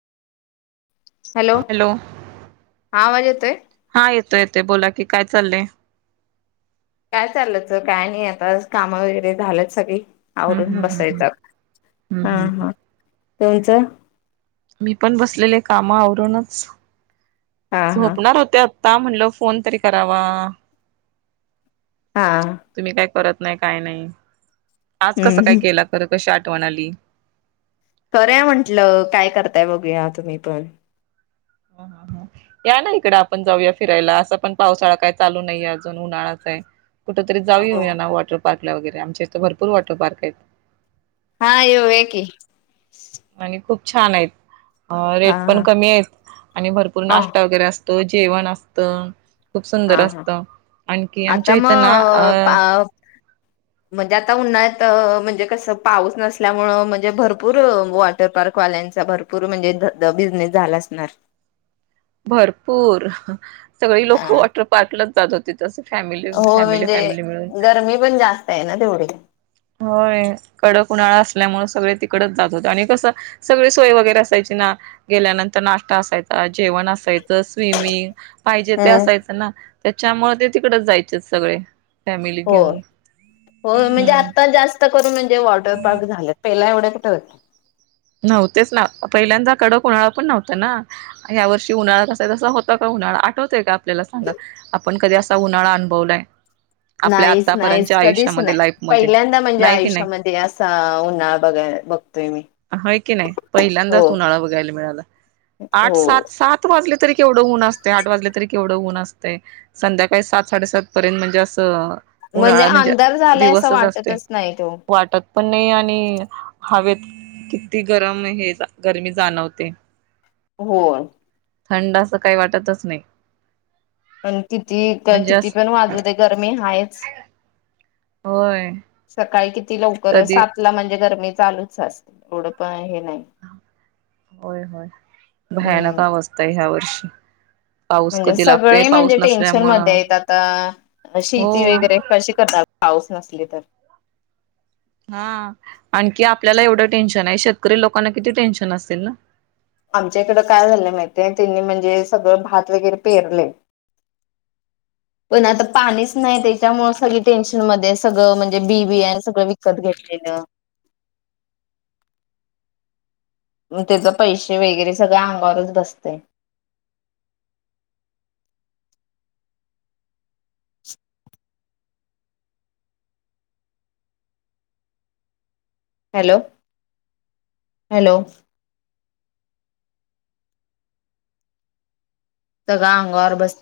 Hello हा आवाज येतोय. हा येतोय येतोय. बोला कि काय चाललंय. काय चालायचं काय नाही. आता काम वगैरे झालंत सगळी हम्म आवरून हम्म हम्म बसायच हम्म आता. हम्म हम्म हा हम्म. हा तच मी पण बसलेले कामा आवरूनच हा हा झोपणार होते. त म्हणल फोन तरी करावा हा तुम्ही काय करत. नाही काय नाही. आज कसं काय हम्म केला खरं कशी आठवण आली. करूया म्हंटलं काय करताय बघूया तुम्ही पण हा [unintelligible] हा या ना इकड आपण जाऊया फिरायला असं पण पावसाळा काय चालू नाहीे अजून उन्हाळाच आहे. कुठ तरी जाऊन हो येऊया ना वॉटर पार्क ला वगैरे आमच्या इथे भरपूर वॉटर पार्क आहेत. हा येऊया की. आणि खूप छान आहेत अ हा रेट पण हा कमी आहेत आणि भरपूर ह नाश्ता वगैरे असत त जेवण असत. खूप हा सुंदर हा असत आणखी आता आमच्या इथं ना. मग अ पा म्हणजे आता उन्हाळ्यात. म्हणजे कसं पाऊस नसल्यामुळे म्हणजे भरपूर वॉटर पार्कवाल्यांचा भरपूर म्हणजे. बिझनेस झाला असणार. भरपूर. सगळी हा लोकं वॉटर पार्कलाच जात होते तस. हो म्हणजे गरमी पण जास्त आहे ना तेवढी. होय कडक उन्हाळा असल्यामुळे सगळे तिकडच जात होते आणि कसं सगळी सोय वगैरे असायची. गेल्यानंतर नाश्ता असायचा, जेवण असायच. स्विमिंग पाहिजे ते हम्म असायचं ना त्याच्यामुळे ते तिकडच जायचे सगळे. फॅमिली होय, घेऊन होय म्हणजे हम्म. आता जास्त करून म्हणजे वॉटर पार्क झाल्यात पहिला एवढ. होत. नव्हतेच ना पहिल्यांदा कडक उन्हाळा पण नव्हता ना या वर्षी उन्हाळा कसा आहे तसा होता का? उन्हाळा आठवतोय का आपल्याला सांगा आपण कधी असा उन्हाळा अनुभवलाय. आपल्या नाहीच नाहीच आतापर्यंतच्या कधीच आयुष्यामध्ये नाही लाईफमध्ये. पहिल्यांदा म्हणजे नाही की नाही आयुष्यामध्ये असा उन्हाळ बघाय. बघतोय मी. होय की नाही हो. पहिल्यांदाच उन्हाळा बघायला मिळाला आठ हो सात सात वाज तरीवढं होऊन असते आठ वाजले तरीवढं होऊन असते संध्याकाळी सात साडेसात पर्यंत म्हणजे असं. उन्हाळा म्हणजे अंधार झालाय असं दिवसच असते वाटतच नाही तो वाटत पण नाही आणि हवेत किती गरम हे गरमी जाणवते हो थंड असं काही वाटतच नाही आणि किती म्हणजे किती असं पण वाजले ते गरमी हायच होय सकाळी किती लवकर कधी सात ला म्हणजे गरमी चालूच असते एवढं पण नाही. होय होय भयानक हम्म अवस्था आहे ह्या वर्षी पाऊस म्हणजे कधी लागतोय सगळे पाऊस म्हणजे टेन्शन नसल्यामुळं मध्ये आहेत आता हो शेती वगैरे कशी करणार पाऊस नसले तर हा आणखी आपल्याला एवढं टेन्शन आहे शेतकरी लोकांना किती टेन्शन असेल ना आमच्या इकड काय झालं माहितय त्यांनी म्हणजे सगळं भात वगैरे पेरले [inaudible] पण आता पाणीच नाही त्याच्यामुळे सगळी टेन्शन मध्ये सगळं म्हणजे बी बियाणं सगळं विकत घेत- -ल त्याच पैशे वगैरे सगळं अंगावरच बसतयं. [inaudible] हॅलो हॅलो सगळं अंगावर बसतेय.